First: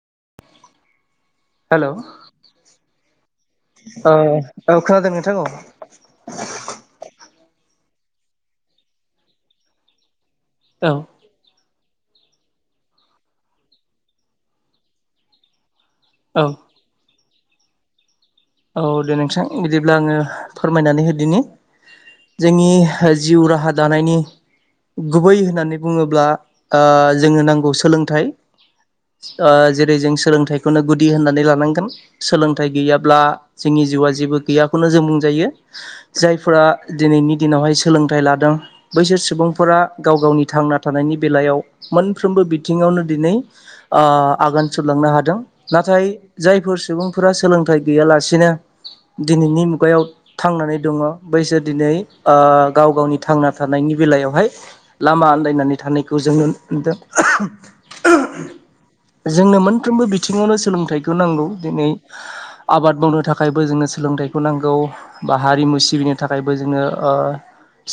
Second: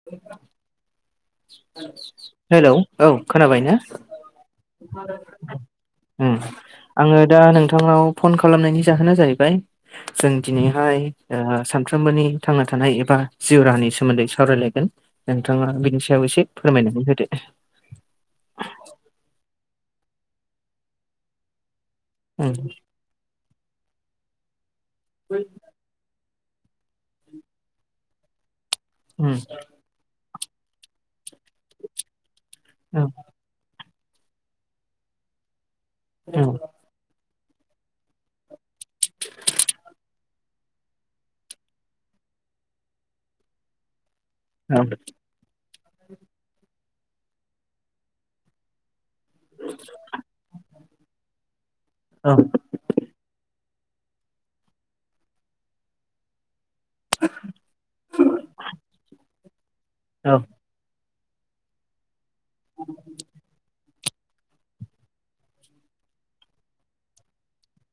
[inaudible] Hello hello औ खोनाबाय ना? औ औ खोनादों नोंथां औ ओम आङो दा नोंथांनाव फन खालामनायनि जाहोना जाहैबाय। जों दिनैहाय। ओ सानफ्रोमबोनि थांना थानाय एबा जिउ राहानि सोमोन्दै सावरायलायगोन नोंथाङा बेनि सायाव औ एसे फोरमायनानै होदो। औ दे नोंथां बिदिब्ला आङो फोरमायनानै होदिनि उम जोंनि। जिउ राहा दानायनि गुबै होननानै बुङोब्ला ओ जोंनो नांगौ सोलोंथाइ उम ओ जेरै जों सोलोंथाइखौनो गुदि होननानै लानांगोन सोलोंथाइ औ गैयाब्ला। जोंनि जिउआ जेबो गैयाखौनो जों बुंजायो औ जायफोरा। दिनैनि दिनावहाय सोलोंथाइ लादों बैसोर सुबुंफोरा गाव गावनि थांना थानायनि बेलायाव मोनफ्रोमबो बिथिङावनो दिनै ओ आगान औ सुरलांनो हादों नाथाय जायफोर सुबुंफोरा सोलोंथाइ गैयालासे। बिदिनो दिनैनि मुगायाव थांनानै दङ बैसोर दिनै ओ गाव गावनि थांना थानायनि बेलायावहाय लामा आन्दायनानै थानायखौ जों नुनो मोनदों। जोंनो मोनफ्रोमबो औ बिथिङावनो सोलोंथाइखौ नांगौ दिनै। आबाद मावनो थाखायबो जोंनो सोलोंथाइखौ नांगौ बा हारिमु सिबिनो थाखायबो जोङो ओ।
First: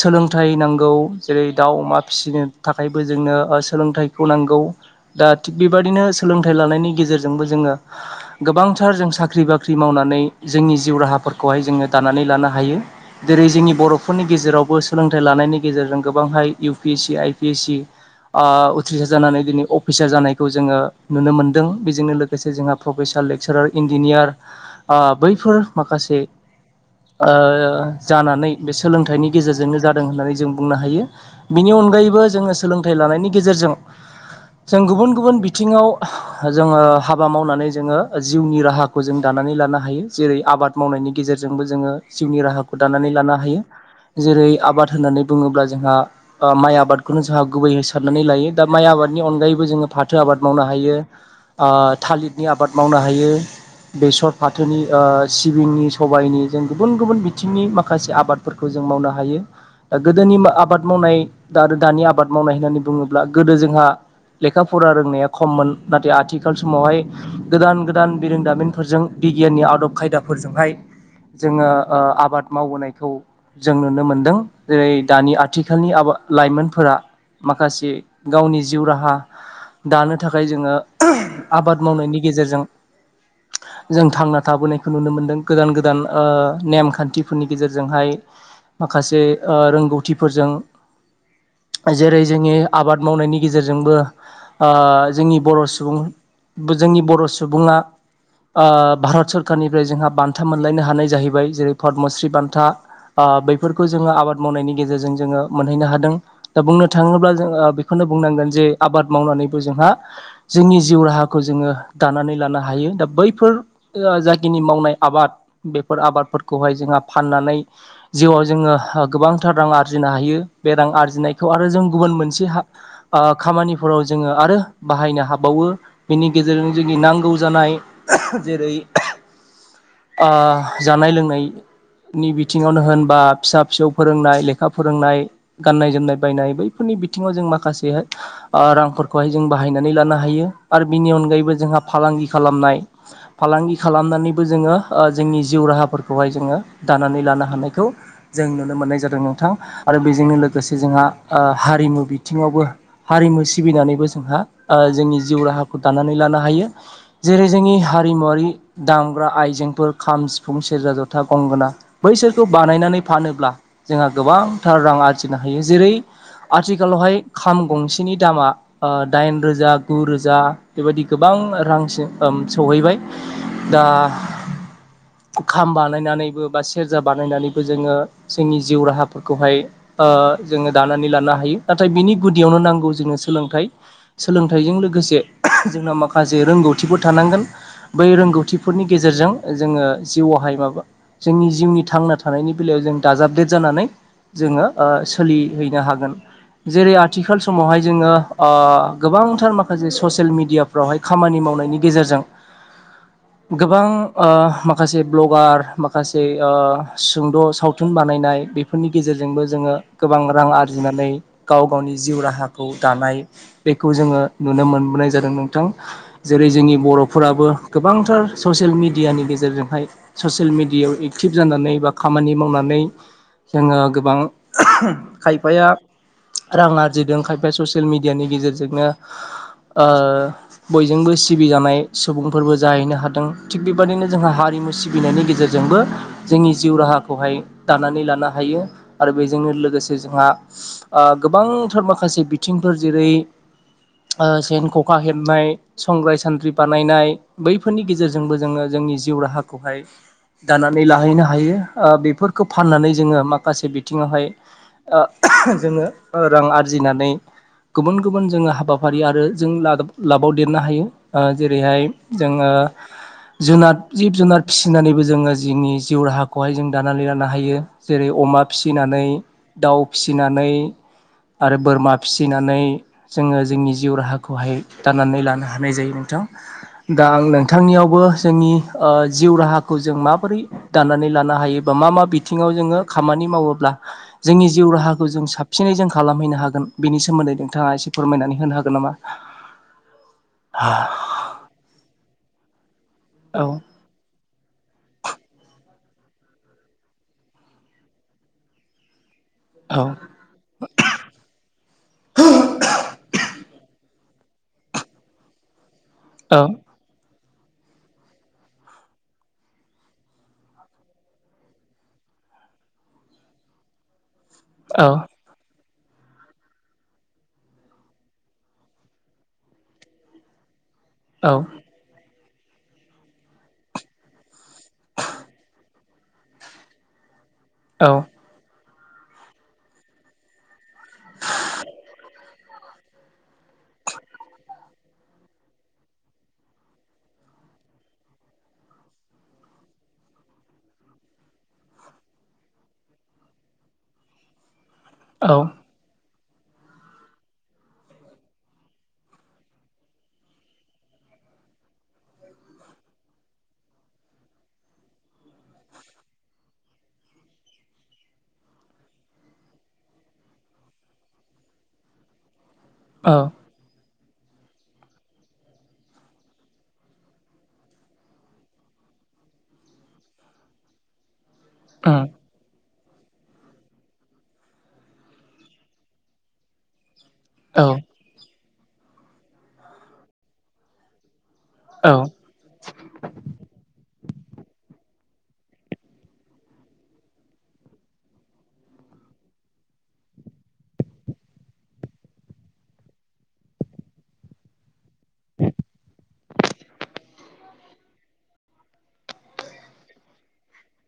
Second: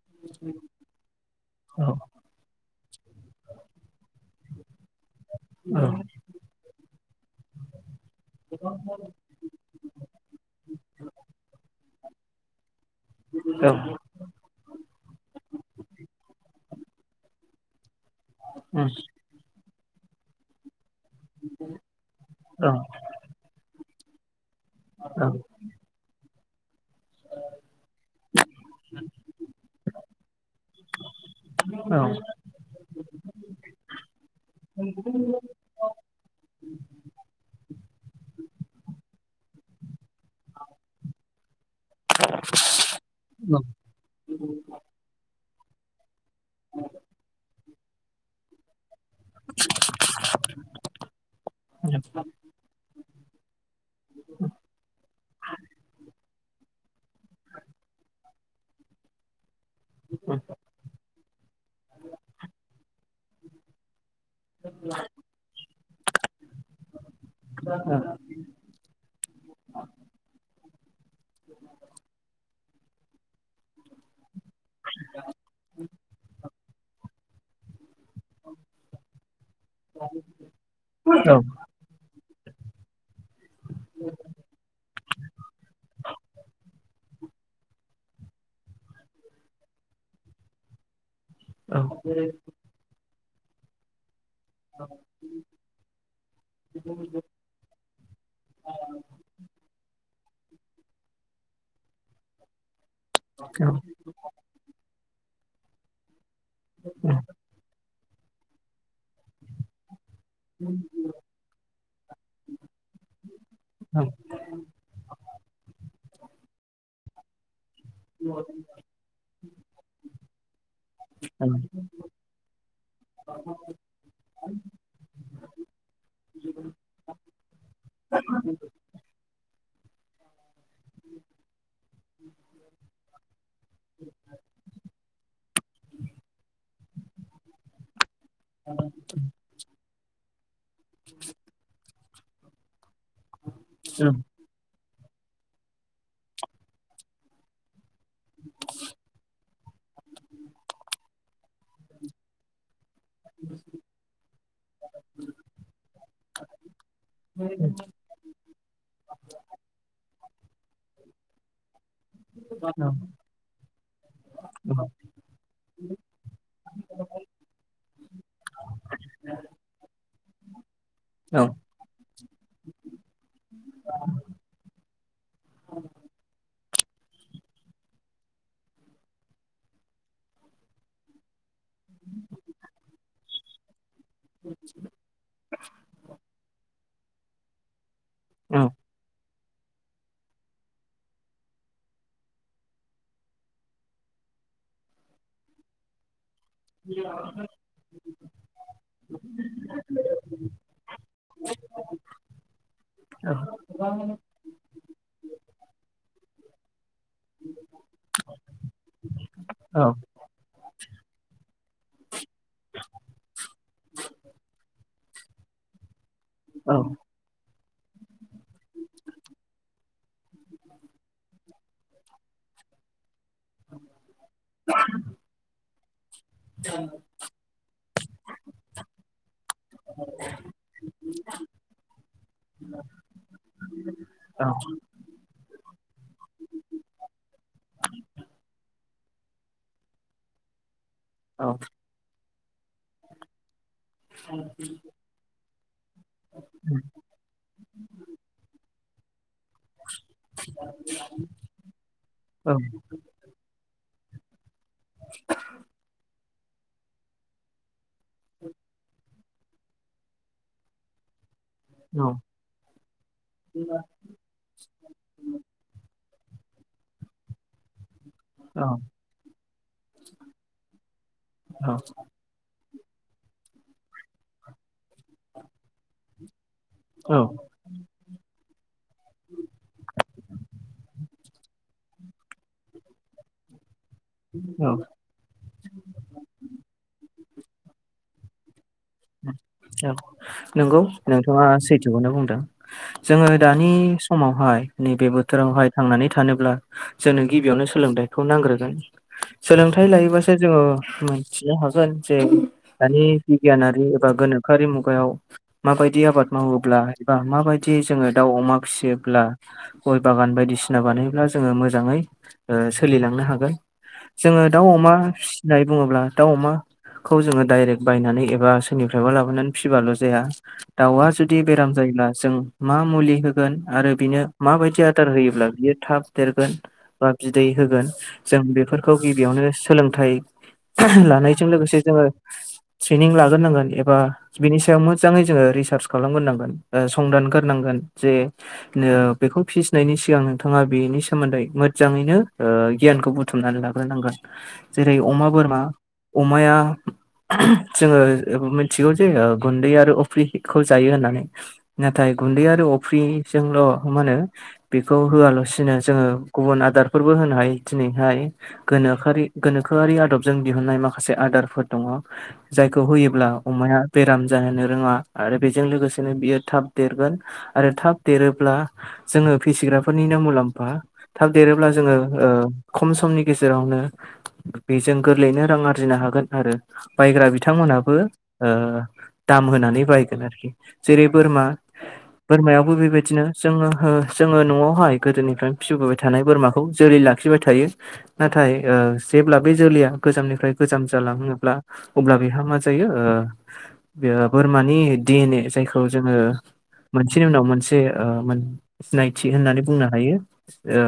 सोलोंथाइ नांगौ जेरै- दाउ, औ अमा फिसिनो। थाखायबो जोंनो ओ सोलोंथाइखौ नांगौ। दा थिग बेबायदिनो सोलोंथाइ लानायनि गेजेरजोंबो जोङो। गोबांथार जों साख्रि बाख्रि मावनानै जोंनि जिउ राहाफोरखौहाय जोङो दानानै लानो हायो जेरै औ जोंनि बर' फोरनि गेजेरावबो सोलोंथाइ लानायनि गेजेरजों गोबांहाय U P S C, I P S C. ओ उम उथ्रिसार जानानै दिनै अफिसार जानायखौ जोङो नुनो मोनदों बेजोंनो लोगोसे औ जोंहा प्रफेसार लेक्सारार इन्जिनियार ओ औ बैफोर माखासे ओ जानानै बे सोलोंथाइनि गेजेरजों। जोंनो जादों होननानै जों बुंनो हायो बिनि अनगायैबो जोङो सोलोंथाइ लानायनि गेजेरजों जों गुबुन-गुबुन बिथिङाव। जोङो हाबा मावनानै जोङो जिउनि राहाखौ जों दानानै लानो हायो जेरै आबाद मावनायनि गेजेरजोंबो जोङो जिउनि राहाखौ दानानै लानो हायो। जेरै-आबाद होननानै बुङोब्ला जोंहा ओ माइ आबादखौनो जाहा गुबै साननानै लायो। दा माइ आबादनि अनगायैबो जोङो फाथो आबाद मावनो हायो ओ थालिरनि आबाद। मावनो हायो बेसर, फाथोनि ओ सिबिंनि, सबाइनि। जों गुबुन गुबुन बिथिंनि माखासे आबादफोरखौ जों मावनो हायो दा गोदोनि आबाद मावनाय दा आरो दानि आबाद मावनाय होननानै बुङोब्ला गोदो जोंहा। लेखा फरा रोंनाया खममोन नाथाय आथिखाल समावहाय गोदान गोदान बिरोंदामिनफोरजों बिगियाननि आदब खायदाफोरजोंहाय जोङो ओ आबाद मावबोनायखौ। जों नुनो मोनदों जेरै दानि आथिखालनि आबा- लाइमोनफोरा माखासे गावनि जिउ राहा दानो थाखाय जोङो आबाद मावनायनि गेजेरजों। जों थांना थाबोनायखौ नुनो मोन्दों गोदान गोदान ओ नेमखान्थि फोरनि गेजेरजोंहाय माखासे ओ रोंगौथिफोरजों। जेरै-जोंनि आबाद मावनायनि गेजेरजोंबो। ओ जोंनि बर' सुबुं जोंनि बर' सुबुङा। ओ भारत सरकारनिफ्राय जोंहा बान्था मोनलायनो हानाय जाहैबाय जेरै पदमश्री बान्था। ओ बेैफोरखौ जोङो आबाद मावनायनि गेजेरजों जोङो मोनहैनो हादों दा बुंनो थाङोब्ला जोङो। बेखौनो बुंनांगोन जे आबाद मावनानैबो जोंहा। जोंनि जिउ राहाखौ जोङो दानानै लानो हायो दा बैफोर ओ जाय। खिनि मावनाय आबाद बेफोर आबादफोरखौहाय जोंहा फाननानै। जिउआव जोङो गोबांथार रां आरजिनो हायो बे रां आरजिनायखौ आरो जों गुबुन मोनसे हा ओ खामानिफोराव जोङो आरो बाहायनो हाबावो बेनि गेजेरजों जोंनि नांगौ जानाय जेरै ओ जानाय लोंनाय नि बिथिङावनो होनबा फिसा फिसौ फोरोंनाय लेखा फोरोंनाय गाननाय जोमनाय बायनाय बैफोरनि बिथिङाव जों माखासेहाय ओ रांफोरखौहाय जों बाहायनानै लानो हायो आरो बिनि अनगायैबो जोंहा फालांगि खालामनाय फालांगि खालामनानै बो जोङो ओ जोंनि जिउ राहाफोरखौहाय जोङो दानानै लानो हानायखौ जों नुनो मोननाय जादों नोंथां। आरो बेजोंनो लोगोसे जोंहा हारिमु बिथिङावबो हारिमु सिबिनानैबो जोंहा ओ जोंनि जिउ राहाखौ दानानै लानो हायो जेरै जोंनि हारिमुवरारि दामग्रा आइजेंफोर खाम सिफुं सेरजा जथा गंगोना। बैसोरखौ बानायनानै फानोब्ला जोंहा गोबांथार रां आरजिनो हायो जेरै‌ आथिखालावहाय खाम गंसेनि दामा ओ दाइन रोजा गु रोजा बेबायदि गोबां रांसिम ओ सहैबाय दा खाम बानायनानैबो बा सेरजा बानायनानैबो जोङो जोंनि जिउ राहाफोरखौहाय ओ जोङो दानानै लानो हायो। नाथाय बिनि गुदियावनो नांगौ जोंनो सोलोंथाइ सोलोंथाइजों लोगोसे [unintelligible] जोंनाव माखासे रोंगौथिफोर थानांगोन बै रोंगौथिफोरनि गेजेरजों जोङो जिउआवहाय माबा जोंनि जिउनि थांना थानायनि बेलायाव जों दाजाबदेर जानानै जोङो ओ सोलिहैनो हागोन। जेरै आथिखाल समावहाय जोङो ओ गोबांथार माखासे स'सियेल मिडिया। फोरावहाय खामानि मावनायनि गेजेरजों। गोबां ओ माखासे ब्लगार माखासे ओ सुंद' सावथुन बानायनाय बेफोरनि गेजेरजोंबो जोङो गोबां रां आर जिनानै गाव गावनि जिउ राहा राहाखौ दानाय बेखौ जोङो नुनो मोनबनाय जादों नोंथां। जेरै जोंनि बर'फोराबो गोबांथार स'सियेल मेडियानि गेजेरजोंहाय स'सियेल मिडियायाव एक्टिभ जानानै बा खामानि मावनानै जोङो गोबां [unintelligible] खायफाया रां आरजिदों खायफा स'सियेल मिडियानि गेजेरजोंनो। ओ बयजोंबो सिबिजानाय सुबुंफोरबो जाहैनो हादों थिग बेबायदिनो जोंहा हारिमु सि बिनायनि गेजेरजोंबो जोंनि जिउ राहाखौहाय दानानै लानो हायो। आरो बेजोंनो लोगोसे जोंहा ओ गोबांथार माखासे बिथिंफोर जेरै ओ सेन ख'खा हेब नाय संग्राय सान्द्रि बानायनाय बैफोरनि गेजेरजोंबो जोङो जोंनि जिउ राहाखौहाय दानानै लाहैनो हायो ओ बेफोरखौ फाननानै जोङो माखासे बिथिङावहाय ओ [unintelligible] जोङो ओ रां आरजिनानै गुबुन गुबुन जोङो हाबाफारि आरो जों ला-लाबावदेरनो हायो। ओ जेरै हाय औ जोङो जुनार जिब जुनार फिसिनानैबो जोङो जोंनि जिउ राहाखौहाय जों दानानै लानो हायो। जेरै अमा औ फिसिनानै दाउ फिसिनानै आरो औ बोरमा फि सिनानै जोङो जोंनि जिउ राहाखौहाय दाननानै लानो हानाय जायो नोंथां। दा औ आं नोंथांनियावबो जोंनि ओ जिउ राहाखौ जों माबोरै दानानै लानो हायो बा मा मा बिथिङाव जोङो खामानि मावोब्ला जोंनि जिउ औ राहाखौ जों साबसिनै जों खालामहैनो हागोन बेनि सोमोन्दै नोंथाङा एसे फोरमायनानै होनो हागोन नामा? औ नंगौ नोंथाङा सैथोखौनो बुंदों जोङो औ दानि समावहाय नैबे बोथोरावहाय थांनानै थानोब्ला जोंनो गिबियावनो सोलोंथायखौ नांग्रोगोन। औ सोलोंथाइ लायोबासो जोङो मोनथिनो हागोन जे दानि बिगियाना रि एबा गोनोखोआरि मुगायाव माबायदि आबाद औ मावोब्ला एबा माबायदि जोङो दाउ अमा फिसियोब्ला गय बागान बायदिसिना बानायोब्ला जोङो मोजाङै ओ सोलिलांनो हागोन। जोङो दाउ औ अमा फिसिनाय बुंङोब्ला दाउ अमाखौ जोङो डाइरेक्ट बायनानै एबा सोरनिफ्रायबा लाबोनानै फिबाल' जाया दाउआ औ जुदि बेराम जायोब्ला जों मा मुलि होगोन आरो बिनो माबायदि आदार होयोब्ला बियो थाब देरगोन। बा बिदै होगोन औ जों बेफोरखौ गिबियावनो सोलोंथाइ [unintelligible] लानायजों लोगोसे जोङो ट्रेनिं लाग्रोनांगोन। एबा बिनि सायाव मोजाङै जोङो रिसार्च खालामग्रोनांगोन संदानरग्रोनांगोन जे नो बेखौ फिसिनायनि सिगां नोंथाङा बेनि सोमोन्दै मोजाङैनो ओ गियानखौ बु थुमनानै लाग्रोनांगोन जेरै अमा औ बोरमा अमाया [unintelligible] जोङो ओ मिथिगौ जे ओ गुन्दै आरो अफ्रिखौ जायो होननानै। नाथाय गुन्दै आरो अफ्रिजोंल' मा होनो बेखौ होआलासिनो जोङो गुबुन आदारफोरबो होनो हायो दिनैहाय। गोनोखोआरि गोनोखोआरि आदबजों दिहुनन्नाय माखासे आदारफोर दङ जायखौ औ होयोब्ला अमाया बेराम जाहोनो रोङा आरो बेजों लोगोसेनो बियो थाब देरगोन। आरो थाब देरोब्ला जोङो फिसिग्राफोरनिनो मुलाम्फा। थाब देरोब्ला जोङो उम ओ खम समनि गेजेरावनो बेजों गोरलैयैनो रां आरजिनो हागोन आरो बायग्रा बि औ बिथांमोनहाबो ओ दाम होनानै बायगोन आरोखि। जेरै बोरमा औ बोरमायावबो बेबायदिनो जोङो हो जोङो न'आवहाय गोदोनिफ्रायनो फिबोबाय थानाय बोरमाखौ जोलै लाखिबाय थायो। नाथाय ओ जेब्ला बे जोलैया गोजामनिफ्राय गोजाम जालाङोब्ला अब्ला बेहा मा जायो ओ ओ बोरमानि डि एन ए जायखौ जोङो मोन मोनसेनि उनाव मोनसे ओ मोन सिनायथि होननानै बुंनो हायो। ओ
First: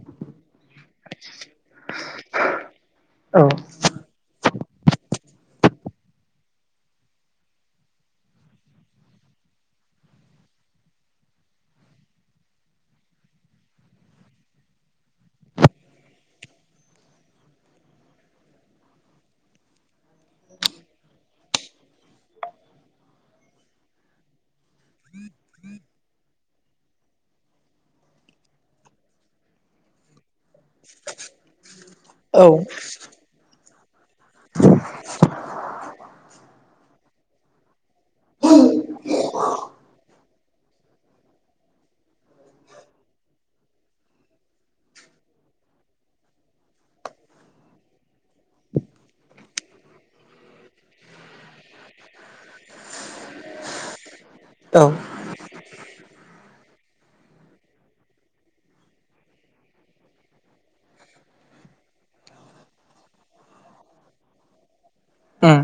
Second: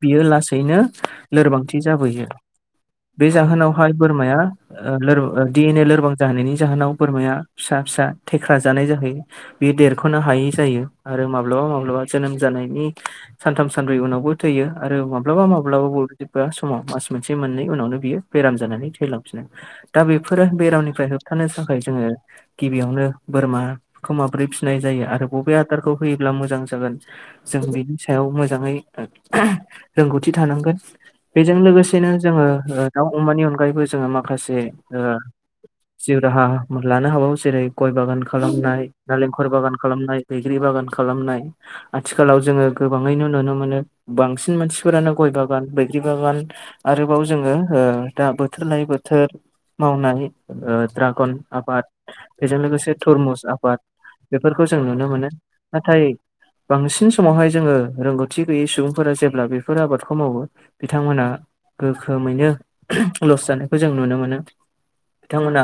बियो लासैनो लोरबांथि जाबोयो। बे औ उम जाहोनावहाय बोरमाया ओ लोर ओ डि एन ए लोर गोबां जाहैनि जाहोनाव बोरमाया फिसा फिसा थेख्रा जानाय जाहैयो। बे देरख'नो हायै जायो आरो माब्लाबा माब्लाबा जोनोम जानायनि सानथाम सानब्रै उनावबो थैयो आरो माब्लाबा माब्लाबााब बबेबा समाव मास मोनसे मोननै उनावनो बियो बेराम जानानै थैलांफिनो दा बेफोरो बेरामनिफ्राय होबथानो थाखाय जोङो गिबियावनो बोरमाखौ माबोरै फिनाय जायो आरो बबे आदारखौ होयोब्ला मोजां जागोन जों बेनि सायाव मोजाङै रोंगौथि थानांगोन बेजों लोगोसे सेनो जोङो औ ओ दाउ अमानि अनगायैबो जोङो माखासे ओ जिउ राहा लानो हाबावो जेरै गय बागान खालामनाय नालेंखर बागान खालामनाय बैग्रि बागान खालामनाय आथिखालाव जोङो गोबाङैनो नुनो मोनो बांसिन मानसिफोरानो गय बागान बैग्रि बागान आरोबाव जोङो ओ दा बोथोर लायै बोथोर मावनाय ओ ड्रागन आबाद बेजों लोगोसे तरमुस आबाद। बेफोरखौ जों नुनो मोनो नाथाय बांसिन समावहाय जोङो रोंगौथि गैयै सुबुंफोरा जेब्ला बेफोर आबादखौ मावो बिथांमोनहा गोखोमैनो लस जानायखौ जों नुनो मोनो। बिथांमोना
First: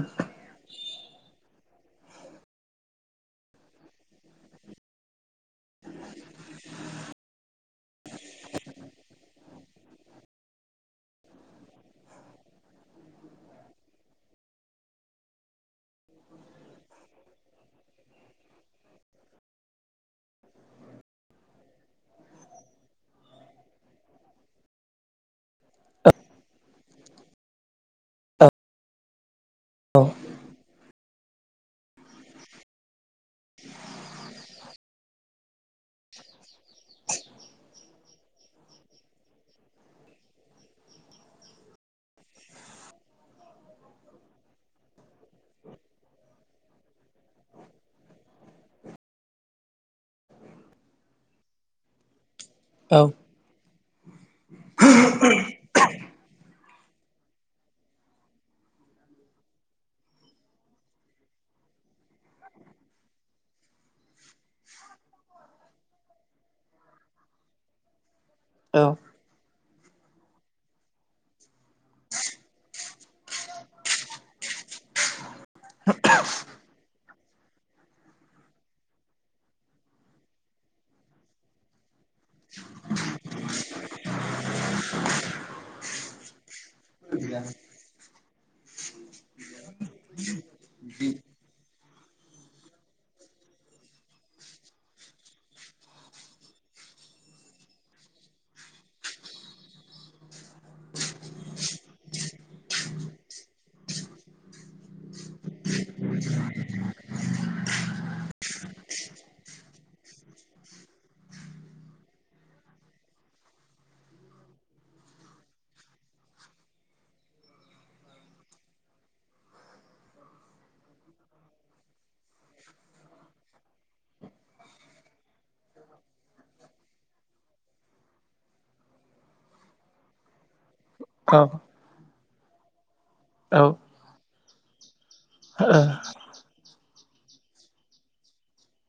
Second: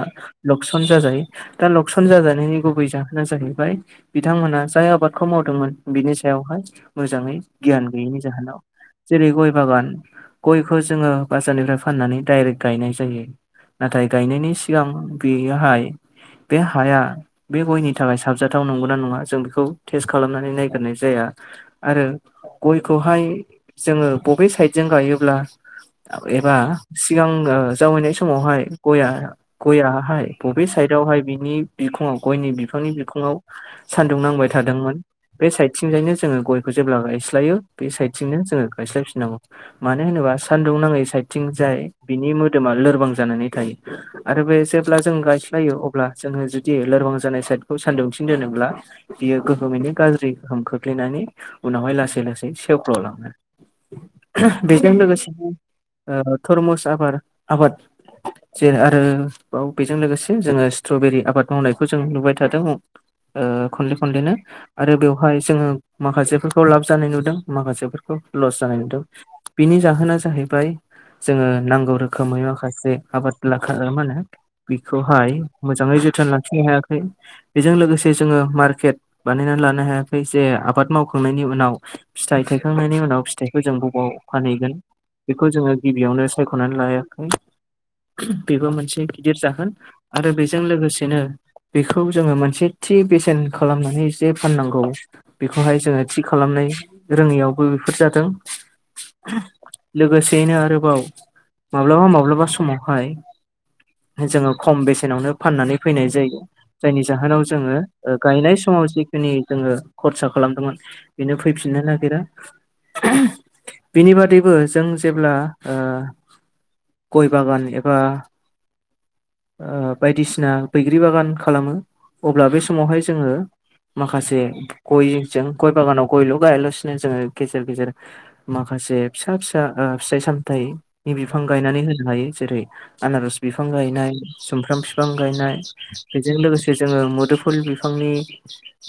लकसन जाजायो दा लकसन जाजानायनि गुबै जाहोना जाहैबाय बिथांमोनहा जाय आबादखौ मावदोंमोन बिनि सायावहाय मोजाङै गियान गैयैनि जाहोनाव जेरै गय बागान। गयखौ जोङो बाजारनिफ्राय फाननानै डाइरेक्ट गायनाय जायो नाथाय गायनायनि सिगां बेयोहाय बे हाया बे गयनि थाखाय साबजाथाव नंगौना नङा जों बेखौ टेस्ट खालामनानै नायगिरनाय जाया। आरो गयखौहाय जोङो बबे साइडजों गायोब्ला एबा सिगां जावैनाय समावहाय गया गयहाय बबे साइदावहाय बिनि बिखङाव गयनि बिफांनि बिखङाव सान्दुं नांबाय थादोंमोन। बे साइडथिंजायनो जोङो गयखौ जेब्ला गायस्लायो बे साइडथिंनो जोङो गायस्लायफिननांगौ। मानो होनोबा सान्दुं नाङै साइदथिं जाय बिनि मोदोमा लोरबां जानानै थायो। आरो बे जेब्ला जों गायस्लायो अब्ला जोङो जुदि लोरबां जानाय साइदखौ सान्दुंफन दोनोब्ला बियो गोहोमैनो गाज्रि गोहोम खोख्लैनानै उनावहाय लासै लासै सेवक्ललाङो। बेजों लोगोसेनो थरमुस आबाद आबाद। जेन आरो बाव बेजों लोगोसे जोङो स्ट्रबेरि आबाद मावनायखौ जों नुबाय थादों। ओ खनले खनलेनो आरो बेवहाय जोङो माखासेफोरखौ लाब जानाय नुदों माखासे लस जानाय औ नुदों। बिनि जाहोना जाहैबाय जोङो नांगौ रोखोमै माखासे आबाद लाखा मा होनो बिखौहाय मोजाङै जोथोन लाखिनो हायाखै। बेजों लोगोसे जोङो मार्केट बानायनानै लानो हायाखै जे आबाद मावखांनायनि उनाव फिथाइ थायखांनायनि उनाव फिथाइखौ जों बबाव फानहैगोन। बेखौ जोङो गिबियावनो सायख'नानै लायाखै। बेबो मोनसे गिदिर जाहोन आरो बेजों लोगोसेनो बेखौ जोङो मोनसे थि बेसेन खालामनानै जे फाननांगौ। बेखौहाय जोङो थि खालामनाय रोङैयावबो बेफोर जादों। लोगोसेयैनो आरोबाव माब्लाबा माब्लाबा समावहाय जोङो खम बेसेनावनो फाननानै फैनाय जायो। जायनि जाहोनाव जोङो ओ गायनाय समाव जिखिनि जोङो खरसा खालामदोंमोन बेनो फैफिननो नागेरा बिनि बादैबो जों जेब्ला ओ गय बागान एबा ओ बायदिसिना बैग्रि बागान खालामो अब्ला बे समावहाय जोङो माखासे गयजों गय बागानाव गयल' गायालासिनो जोङो गेजेर गेजेर माखासे फिसा फिसा ओ फिथाइ सामथाइ नि बिफां औ गायनानै होनो हायो जेरै आनारस औ बिफां गायनाय। सुमफ्राम बिफां गायनाय बेजों लोगोसे जोङो मोदोमफुल बिफांनि।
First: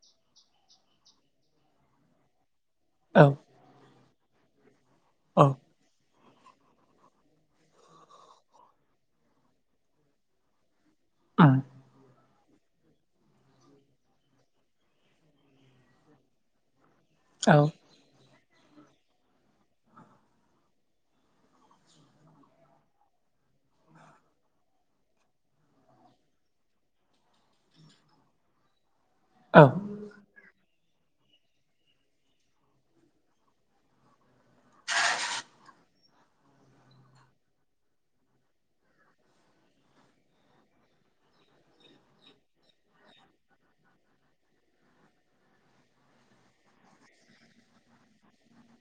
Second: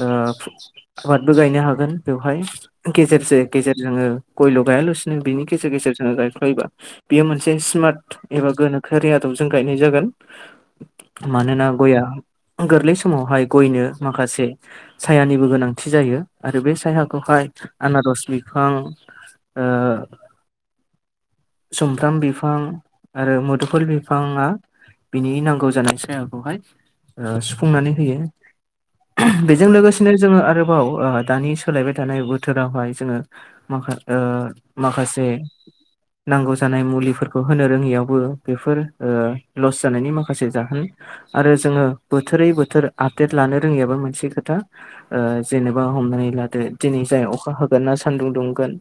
आबादबो गायनो हागोन बेवहाय। औ गेजेरजों गेजेर जोङो गयल' गायालासिनो बिनि औ गेजेर गेजेर जोङो गायफ्लायोबा बेयो मोनसे स्मार्ट एबा गोनोखोआरि आदबजों गायनाय जागोन। मानोना गयआ गोरलै समावहाय गयनो माखासे सायानिबो गोनांथि जायो आरो बे सायाखौहाय आनारस बिफां ओ सुमफ्राम बिफां आरो मुदुफुल बिफाङा बिनि नांगौ जानाय सायाखौहाय सुफुंनानै होयो औ औ बेजों लोगोसे नो जोङो आरोबाव ओ दानि सोलायबाय थानाय बोथोरावहाय जोङो माखा ओ माखासे नांगौ जानाय मुलिफोरखौ होनो रोङियाव बो बेफोर ओ लस जानायनि माखासे जाहोन। आरो जोङो बोथोरै बोथोर आपडेट लानो रोङियाबो मोनसे खोथा। ओ जेनेबा हमनानै लादो दिनै जाय अखा हागोन ना सान्दुं दुंगोन।